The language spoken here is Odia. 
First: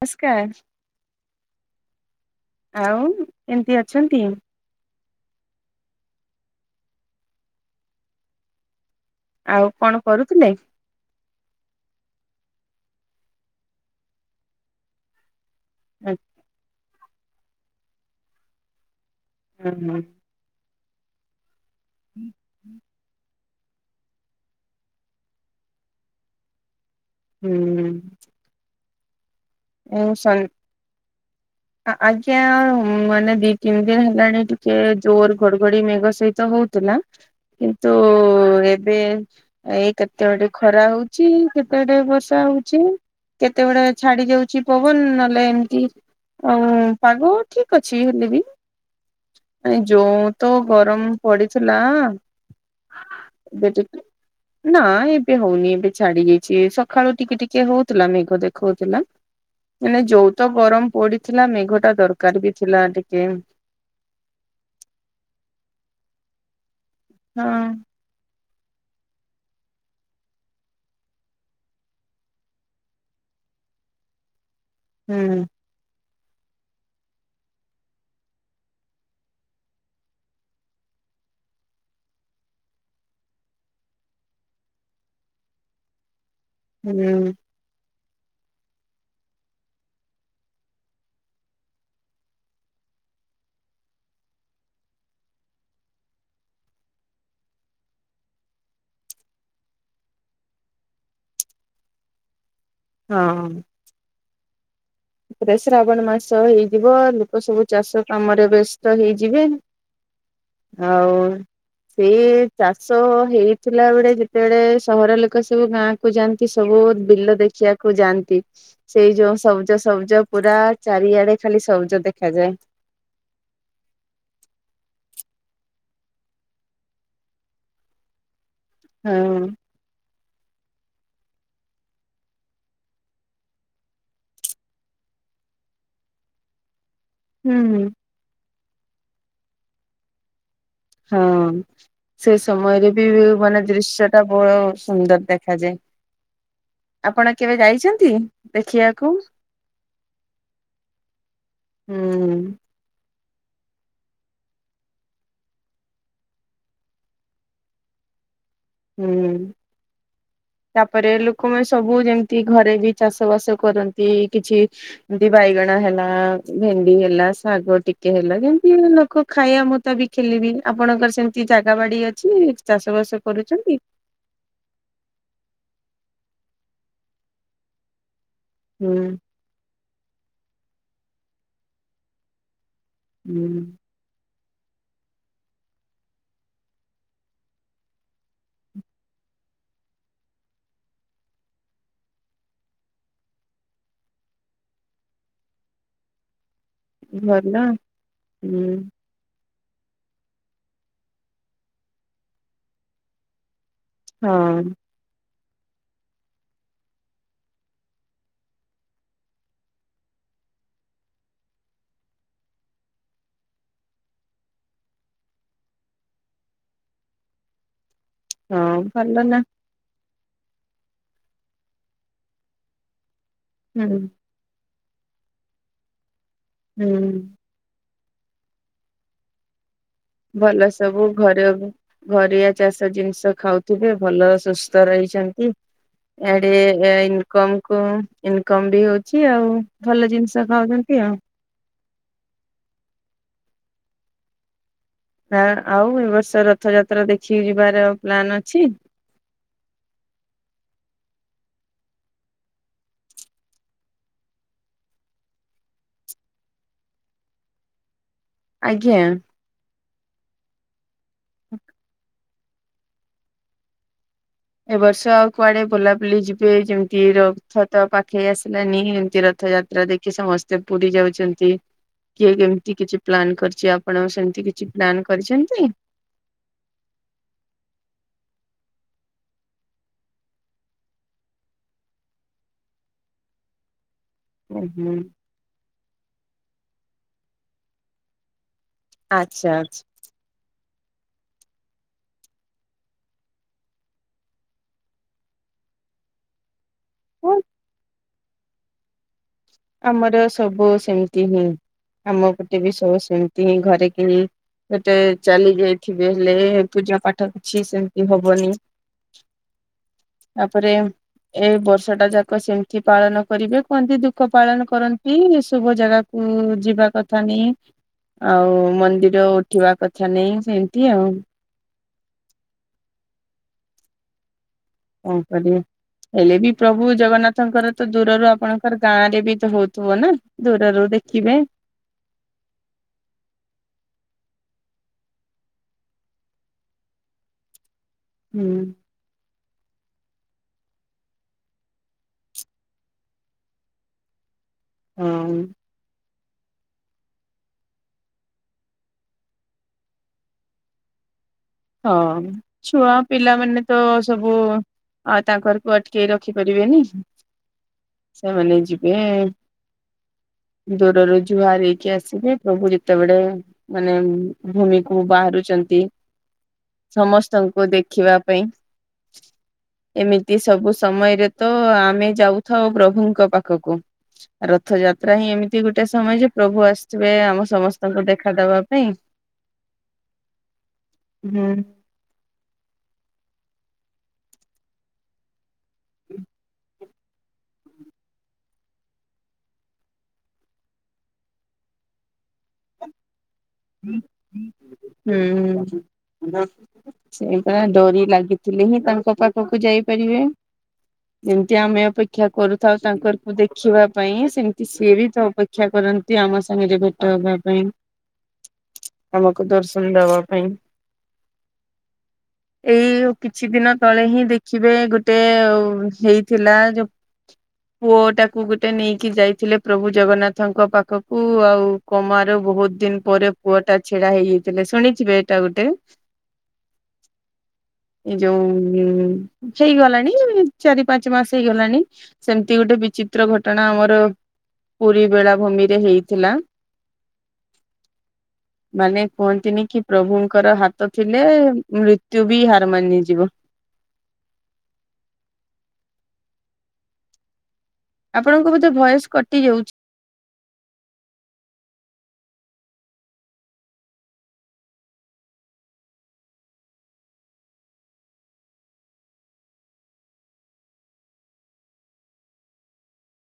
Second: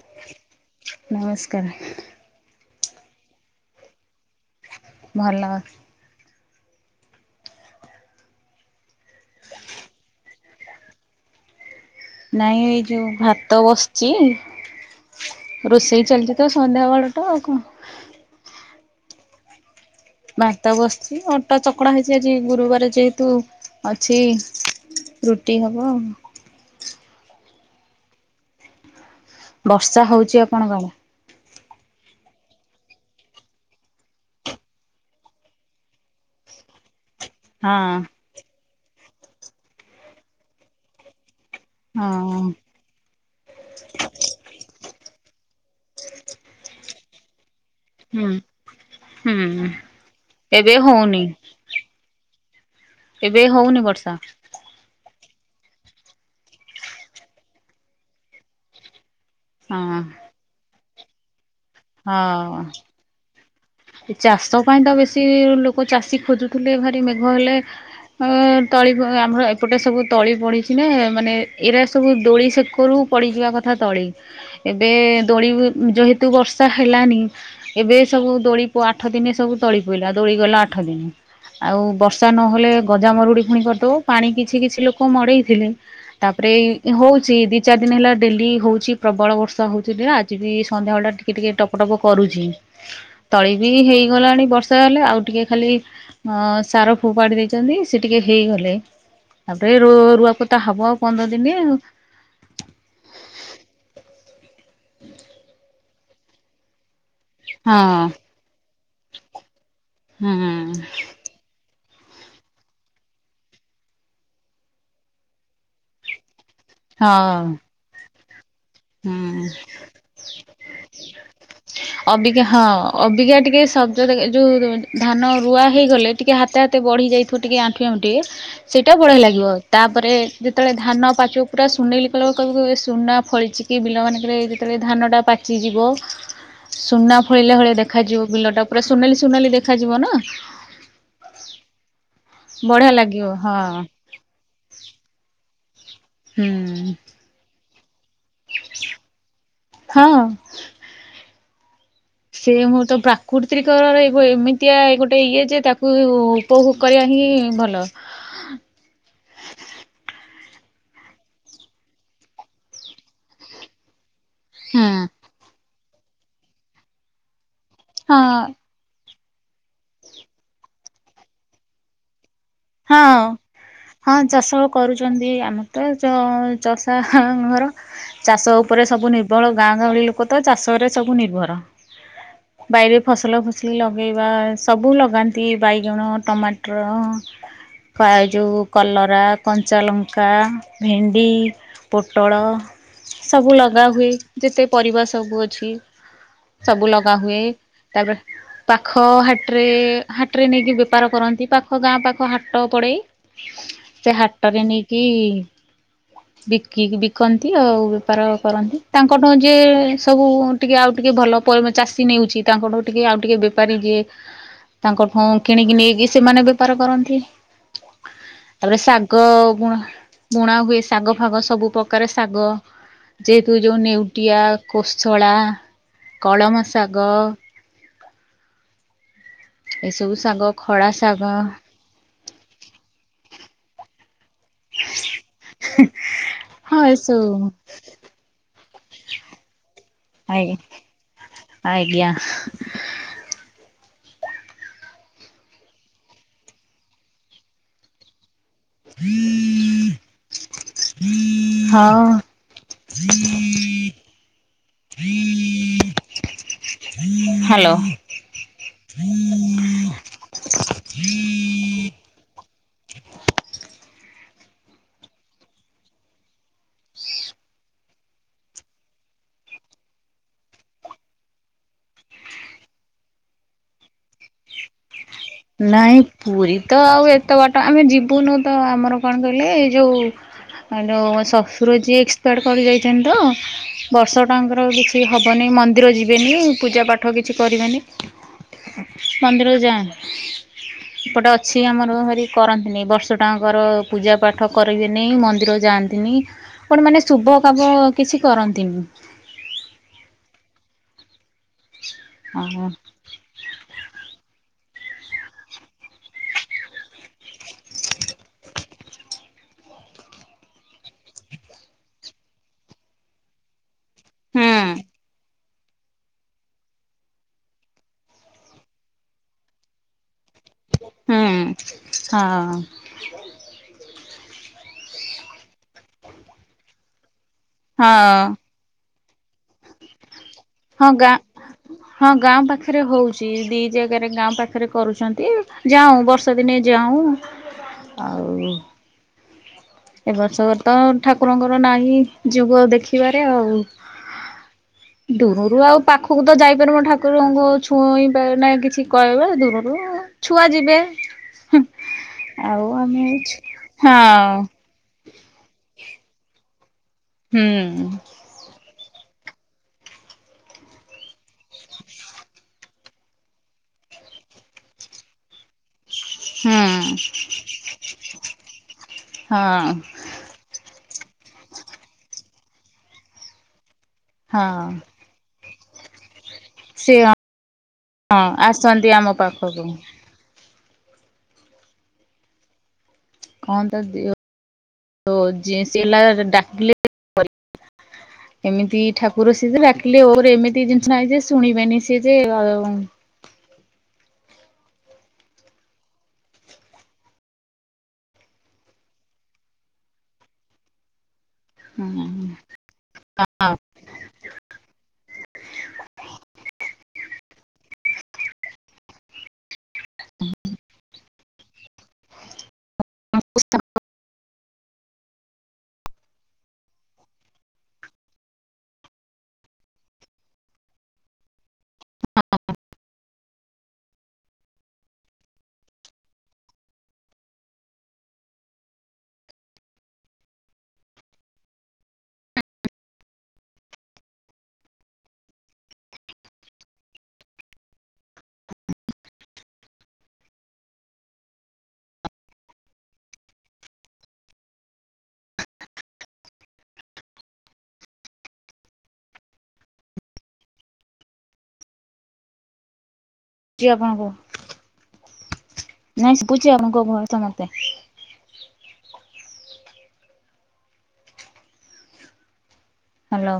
ନମସ୍କାର ନମସ୍କାରେ। ଆଉ କେମିତି ଅଛନ୍ତି? ଭଲ। ଆଉ କଣ କରୁଥିଲେ? ନାଇଁ, ଏଇ ଯୋଉ ଭାତ ବସିଛି ରୋଷେଇ ଚାଲିଚି ତ ସନ୍ଧ୍ୟା ବେଳ ଟା ଆଉ କଣ। ହୁଁ ହୁଁ। ଭାତ ବସିଚି ଅଟା ଚକଟା ହେଇଚି ଆଜି ଗୁରୁବାର ଯେହେତୁ ଅଛି ରୁଟି ହବ ଆଉ। ହୁଁ। ବର୍ଷା ଆଉ ହଉଚି ସନ୍ ଆପଣଙ୍କ ଆଡେ? ଆ ଆଜ୍ଞା ମାନେ ଦି ତିନି ଦିନ ହେଲାଣି ଟିକେ ଜୋର ଘଡଘଡି ମେଘ ସହିତ ତ ହଉଥିଲା କିନ୍ତୁ ଏବେ ଏଇ କେତେଳେ ଟକେ ଖରା ହଉଚି କେତେବେଳେ ଟକେ ହଁ ହଁ ବର୍ଷା ହଉଚି କେତେବେଳେ ଛାଡି ଯାଉ ପବନ ନହେଲେ ଏମିତି ଆଉ ପାଗ ଠିକ ଅଛି ହୁଁ ହେଲେ ବି ହୁଁ ଏ ଯୋଉ ତ ଏବେ ଗରମ ହଉନି ପଡିଥିଲା ଏବେ ହଉନି [unintelligible] ବର୍ଷା ନା ଏବ ଏବେ ହଉନି ଏବେ ଛାଡି ଯାଇଛି ସକାଳୁ ଟିକେ ଟିକେ ହଉଥିଲା ମେଘ ଦେଖଉଥିଲା ହଁ ମାନେ ଯୋଉ ତ ଗରମ ପଡିଥିଲା ମେଘଟା ଦରକାର ବି ହଁ ଥିଲା ଟିକେ ଚାଷ ପାଇଁ ତ ବେଶୀ ଲୋକ ଚାଷୀ ଖୋଜୁଥିଲେ ଭାରି ମେଘ ହଁ। ହେଲେ ଏ ତଳି ବୁହା ଆମର ଏପଟେ ସବୁ ତଳି ପଡିଚି ନା ମାନେ ଏଇରା ସବୁ ଦୋଳି ସେକରୁ ପଡିଯିବା କଥା ତଳି ଏବେ ହୁଁ ଦୋଳି ବି ଯେହେତୁ ବର୍ଷା ହେଲାନି ଏବେ ସବୁ ଦୋଳି କୁ ଆଠ ଦିନ ସବୁ ତଳି ପଇଲା ଦୋଳି ଗଲା ଆଠ ଦିନେ। ଆଉ ବର୍ଷା ନହେଲେ ଗଜା ମରୁଡି ପୁଣି କରିଦବ ପାଣି କିଛି କିଛି ଲୋକ ମଡେଇଥିଲେ ତାପରେ ଏଇ‌ ହୁଁ ହଉଚି ଦି ଚାରି ଦିନ ହେଲା ଡେଲି ହଉଛି ପ୍ରବଳ ବର୍ଷା ହଉଚି ବେଳା ଆଜି ବି ସନ୍ଧ୍ୟା ବେଳ ଟା ଟିକେ ଟିକେ ଟପ ଟପ କରୁଚି। ତଳି ବି ହେଇଗଲାଣି ବର୍ଷା ହେଲେ ଆଉ ଟିକେ ଖାଲି ଅଁ‌ ସାର ଫୋପାଡ଼ି ଦେଇଛନ୍ତି ସେ ଟିକେ ହେ ହେଇଗଲେ ତାପରେ ରୋ ରୁଆ ପତା ହବ ଆଉ ପନ୍ଦର ଦିନ ଆଉ ହଁ। ପରେ ଶ୍ରାବଣ ମାସ ହେଇଯିବ ବ ଲୋକ ସବୁ ଚାଷ କାମରେ ବ୍ୟସ୍ତ ହେଇଯିବେ। ହଁ ହୁଁ। ଆଉ ସେ ଚାଷ ହେଇଥିଲା ବଳେ ଯେତେବେଳେ ସହର ଲୋକ ସବୁ ଗାଁ କୁ ଯାଆନ୍ତି ସବୁ ବିଲ ହଁ। ଦେଖିବାକୁ ଯାଆନ୍ତି ସେଇ ଯୋଉ ହୁଁ। ସବୁଜ ସ ଅବିକା ଦେଖାଯାଏ ହଁ ଅବିକା ଟିକେ ସବୁଜ ଦେକେ ଯୋଉ ଉ ଧା ନ ରୁଆ ହେଇଗଲେ ଟିକେ ହାତ ହାତେ ବଢି ଯାଇଥିବ ଟିକେ ଆଣ୍ଠୁଏ ଆଣ୍ଠୁଏ ସେଇଟା ବଢ଼ିଆ ଲାଗିବ ହଁ ତାପରେ ଯେତେବେଳେ ଧାନ ପାଚିବ ପୁରା ସୁନେଲି କଲର କହିବୁ କହିବୁ ଏ ସୁନା ଫଳିଚି। କି ବିଲମାନଙ୍କରେ ଯେତେବେଳେ ଧାନଟା ପାଚିଯିବ ସୁନା ଫଳିଲା ଭଳିଆ ହୁଁ। ଦେଖାଯିବ ବିଲଟା ପୁରା ସୁନେଲି ସୁନେଲି ଦେଖାଯିବ ନା। ହଁ ସେ ସମୟରେ ବଢିଆ ବି ଲାଗିବ ମାନେ ହଁ ଦୃଶ୍ୟ ଟା ବହୁ ସୁନ୍ଦର ଦେଖା ଦେଖାଯାଏ ହୁଁ ଆପଣ କେବେ ଯାଇ ନ୍ତି ଦେଖିବାକୁ। ହଁ। ସେ ହୁଁ ମୁଁ ତ ପ୍ରା କୃତ୍ରିକର ଏକ ଏମିତିଆ ଗୋଟେ ଇଏ ଯେ ତାକୁ ଉପଭୋଗ କରିବା ହିଁ ଭଲ। ହୁଁ। ତାପରେ ଲୋକମାନେ ସବୁ ଯେମିତି ଘରେ ବି ଚାଷ ବାସ କରନ୍ତି। କିଛି ହୁଁ ଏମତି ବାଇଗଣ ହେଲା ଭେଣ୍ଡି ହେଲା ଶାଗ ଟିକେ ହଁ ହେଲା ଯେମିତି ଲୋକ ଖାଇବା ମୁତା ବିକ ଖେଲେବି ଆପଣଙ୍କର ସେମିତି ଜାଗା ବାଡି ଅଛି ଚାଷ ବାସ ଅ କରୁଛନ୍ତି? ହଁ ଚାଷ କରୁଛନ୍ତି ଆମର ତ ଚ ଚଷା ଘର। ଚାଷ ଉପରେ ସବୁ ହୁଁ ନିର୍ଭର ଗାଁ ଗାହଳି ଲୋକ ତ ଚାଷରେ ସବୁ ନିର୍ଭର। ବାଇରେ ଫସଲ ଫସଲି ହୁଁ ଲଗେଇବା ସବୁ ଲଗାନ୍ତି ବାଇଗଣ, ଟମାଟର [inaudible] କା ଜଉ କଲରା, କଞ୍ଚାଲଙ୍କା, ଭେଣ୍ଡି, ପୋଟଳ ସବୁ ଲଗା ହୁଏ ଯେତେ ପରିବା ସବୁ ଅଛି। ସବୁ ଲଗା ହୁଏ ଭଲ ତାପରେ ହୁଁ ପାଖ ହା ଟ୍ରେ ହାଟ୍ରେ ନେଇକି ବେପାର କରନ୍ତି ପାଖ ଗାଁ ପାଖ ହାଟ ପଡ଼େ ସେ ହାଟରେ ହଁ ନେଇକି ବିକି କି ବିକନ୍ତି ଆଉ ବେପାର କରନ୍ତି ତାଙ୍କଠାରୁ ଯେ ସବୁ ଟିକେ ଆଉ ଟିକେ ଭଲ ଭଲ ଚାଷୀ ନେଉଛି ତାଙ୍କଠାରୁ ଟିକେ ଆଉ ଟିକେ ବେପାରୀ ଯିଏ ତାଙ୍କଠୁ କିଣିକି ନେଇକି ସେମାନେ ବେପାର କରନ୍ତି। ହଁ ତାପରେ ଶାଗ ଭଲ ନା ଗୁଣ ବୁଣା ହୁଏ ଶାଗ ଫାଗ ସବୁ ପ୍ରକାର ଶାଗ ଯେହେତୁ ଯେଉଁ ହୁଁ ନେଉଟିଆ କୋଶଳା, କଳମ ଶାଗ ହୁଁ। ଏସବୁ ଶାଗ ଭଲ ଖଡ଼ା ସବୁ ଶାଗ ଘରେ ଘରିଆ ଚାଷ ଜିନିଷ ଖାଉଥିବେ ଭଲ ସୁସ୍ଥ ରହି ଚନ୍ତି ଇଆଡେ ହଁ ଏସବୁ ଇନକମ୍ କୁ ଇନକମ୍ ବି ହଉଛି ଆଉ ଭଲ ଜିନିଷ ଆଜ୍ଞା ଖାଉଛନ୍ତି। ଆଉ ଆଜ୍ଞା! ଆ ଆଉ ଏ ବର୍ଷ ରଥଯାତ୍ରା ଦେଖିକି ଯିବାର ପ୍ଲାନ୍ ଅଛି? [unintelligible] ହଁ [unintelligible] ହ୍ୟାଲୋ! ଆଜ୍ଞା! [unintelligible] ଏବ ବର୍ଷ ଆଉ କୁଆଡେ ବୁଲାବୁଲି ଯିବେ ଯେମିତି ରଥ ତ ପା ଖେଇ ଆସିଲାନି ଏମିତି ରଥଯାତ୍ରା ଦେଖି ସମସ୍ତେ ପୁରୀ ଯାଉଛନ୍ତି। କିଏ କେମିତି କିଛି ପ୍ଲାନ୍ କରିଛି ଆପଣ ସେମିତି କିଛି ପ୍ଲାନ୍ କରିଛନ୍ତି? ନାଇଁ ପୁରୀ ତ ଆଉ ଏତେ ବାଟ ଆମେ ଯିବୁନୁ ତ ଆମର କଣ କହିଲେ ଏଇ ଯଉ ଯଉ ଶଶୁର ଯିଏ ଏକ୍ସପାଡ୍ କରି ଯାଇଛନ୍ତି ତ ବର୍ଷଟାଙ୍କର ଓହୋ କିଛି ହବନି ମନ୍ଦିର ଯିବେନି ପୂଜା ପାଠ କିଛି କରିବେନି। ଆଚ୍ଛା ମନ୍ଦିର ଆଛା ଯାଆନି [inaudible] ଏପଟେ ଅଛି ଆମର ଭାରି କରନ୍ତିନି ବର୍ଷଟାଙ୍କର ପୂଜା ପାଠ କରିବେ ନେଇି ମନ୍ଦିର ଯାଆନ୍ତିନି। କଣ ମାନେ ଶୁଭ କାମ କିଛି କରନ୍ତିନି? ଆମର ସବୁ ସେମିତି ହିଁ ଆମ ପଟେ ଓହୋ। ବି ସବୁ ସେମତି ହିଁ ଘରେ କି ଟେ ଚାଲି ଯାଇଥିବେ ହେଲେ ପୂଜା ପାଠ କିଛି ସେମିତି ହବନି। ତାପରେ ଏ ବର୍ଷ ଟା ଯାକ ସେମିତି ପାଳନ କରିବେ କୁହନ୍ତି ଲୋକ ହୁଁ ପାଳନ କରନ୍ତି ସବୁ ଜାଗାକୁ ଯିବା କଥା ନାଇ ଆଉ ମନ୍ଦିର ଉଠିବା କଥା ନାଇ ହୁଁ ହଁ କଣ କରିବେ ହେଲେ ବି ପ୍ରଭୁ ଜଗନ୍ନାଥଙ୍କର ତ ଦୂରରୁ ହଁ ଆପଣଙ୍କର ଗାଁ ରେ ବି ତ ହଉଥିବ ନା ଦୂରରୁ ହଁ, ଦେଖିବେ ଗାଁ ହଁ, ଗାଁ ପାଖରେ ହଉଛି ଦି ଜାଗାରେ ଗାଁ ପାଖରେ ପାଖରେ କରୁଛନ୍ତି ଯାଉ ବର୍ଷା ଦିନେ ଯାଉଁ ଆଉ ହୁଁ ଏ ବର୍ଷ ତ ଠାକୁରଙ୍କର ନାହିଁ ଯୋଗ ଦେଖିବାରେ ଆଉ ହଁ ଦୂରରୁ ଆଉ ପାଖ ପାଖକୁ ତ ଯାଇପାରି ଠାକୁରଙ୍କୁ ଛୁଇଁ ପାରି ନାଇ କିଛି କହିବା ଦୂରରୁ ଛୁଆ ଯିବେ ହଁ, ଆଉ ଛୁଆ ଆମେ ପିଲାମାନେ ତ ହଁ ସବୁ ଆଉ ତାଙ୍କରକୁ ଅଟକେଇ ରଖିପାରିବେନି ହୁଁ ସେମାନେ ଯି ଇଏ ଦୂରରୁ ଜୁହାର ହେଇକି ଆସିବେ ପ୍ରଭୁ ଯେତେବେଳେ ମାନେ ଭୂମିକୁ ବାହାରୁଚ ନ୍ତି। ହୁଁ ସମସ୍ତଙ୍କୁ ଦେଖିବା ପାଇଁ ହଁ ଏମିତି ସବୁ ସମୟରେ ତ ଆମେ ଯାଉଥାଉ ପ୍ରଭୁଙ୍କ ପାଖକୁ ହଁ ରଥଯାତ୍ରା ହିଁ ଏମିତି ତି ଗୋଟେ ସମୟ ଯେ ପ୍ରଭୁ ସିଏ ଆସିଥିବେ ଆମ ସମସ୍ତଙ୍କୁ ହଁ ଦେଖାଦବା ପାଇଁ। ଆସନ୍ତି ଆମ ପାଖକୁ ହୁଁ। କଣ ତ ଯିଓ ସେ ଡାକିଲେ କରିବି। ଏମିତି ଠାକୁର ସି ଯେ ଡାକିଲେ ଓର ଏମିତି ଜିନିଷ ନାହିଁ ଯେ ଶୁଣିବେନି ସିଏ ଯେ ହୁଁ। ସେଇପରା ଡୋରି ଲାଗିଥିଲେ ହିଁ ତାଙ୍କ ପାଖକୁ ଯାଇପାରିବେ। ଯେମତି ଆମେ ଅପେକ୍ଷା ହୁଁ କରୁଥାଉ ତାଙ୍କରକୁ ଦେଖିବା ପାଇଁ ସେମିତି ସିଏ ବି ତ ଅପେକ୍ଷା କରନ୍ତି। ଆମ ସାଙ୍ଗରେ ଭେଟ ହବା ପାଇଁ ଆମକୁ ଦର୍ଶନ ଦବା ପାଇଁ। ଏଇ କିଛି ଦିନ ତଳେ ହିଁ ଦେଖିବେ ଗୋଟେ ହେଇଥିଲା ଯୋଉ ପୁଅଟାକୁ ଗୋଟେ ନେଇକି ଯାଇଥିଲେ ପ୍ରଭୁ ଜଗନ୍ନାଥଙ୍କ ପାଖକୁ ଆଉ କୋମାରୁ ବହୁତ ଦିନ ପରେ ପୁଅଟା ଛିଡା ହେଇଯାଇଥିଲେ ଶୁଣିଥିବେ ଏଇଟା ଗୋଟେ ଏଇ ଯୋଉ ଉଁ ହେଇଗଲାଣି ଚାରି ପାଞ୍ଚ ମାସ ହେଇଗଲାଣି ସେମିତି ଗୋଟେ ବିଚିତ୍ର ଘଟଣା ଆମର ପୁରୀ ବେଳାଭୂମିରେ ହେଇଥିଲା। ମାନେ କୁହନ୍ତିନି କି ପ୍ରଭୁଙ୍କର ହାତ ଥିଲେ ମୃତ୍ୟୁ ବି ହାର ମାନିଯିବ। ଆପଣଙ୍କ ବୋଧେ ଭଏସ୍ କଟି ଯାଉଛି ଟି ଆପଣଙ୍କୁ ନାଇଁ ଶୁବୁଛି ଆପଣଙ୍କ ଭଏସ୍ ଟା ମୋତେ ହ୍ୟାଲୋ।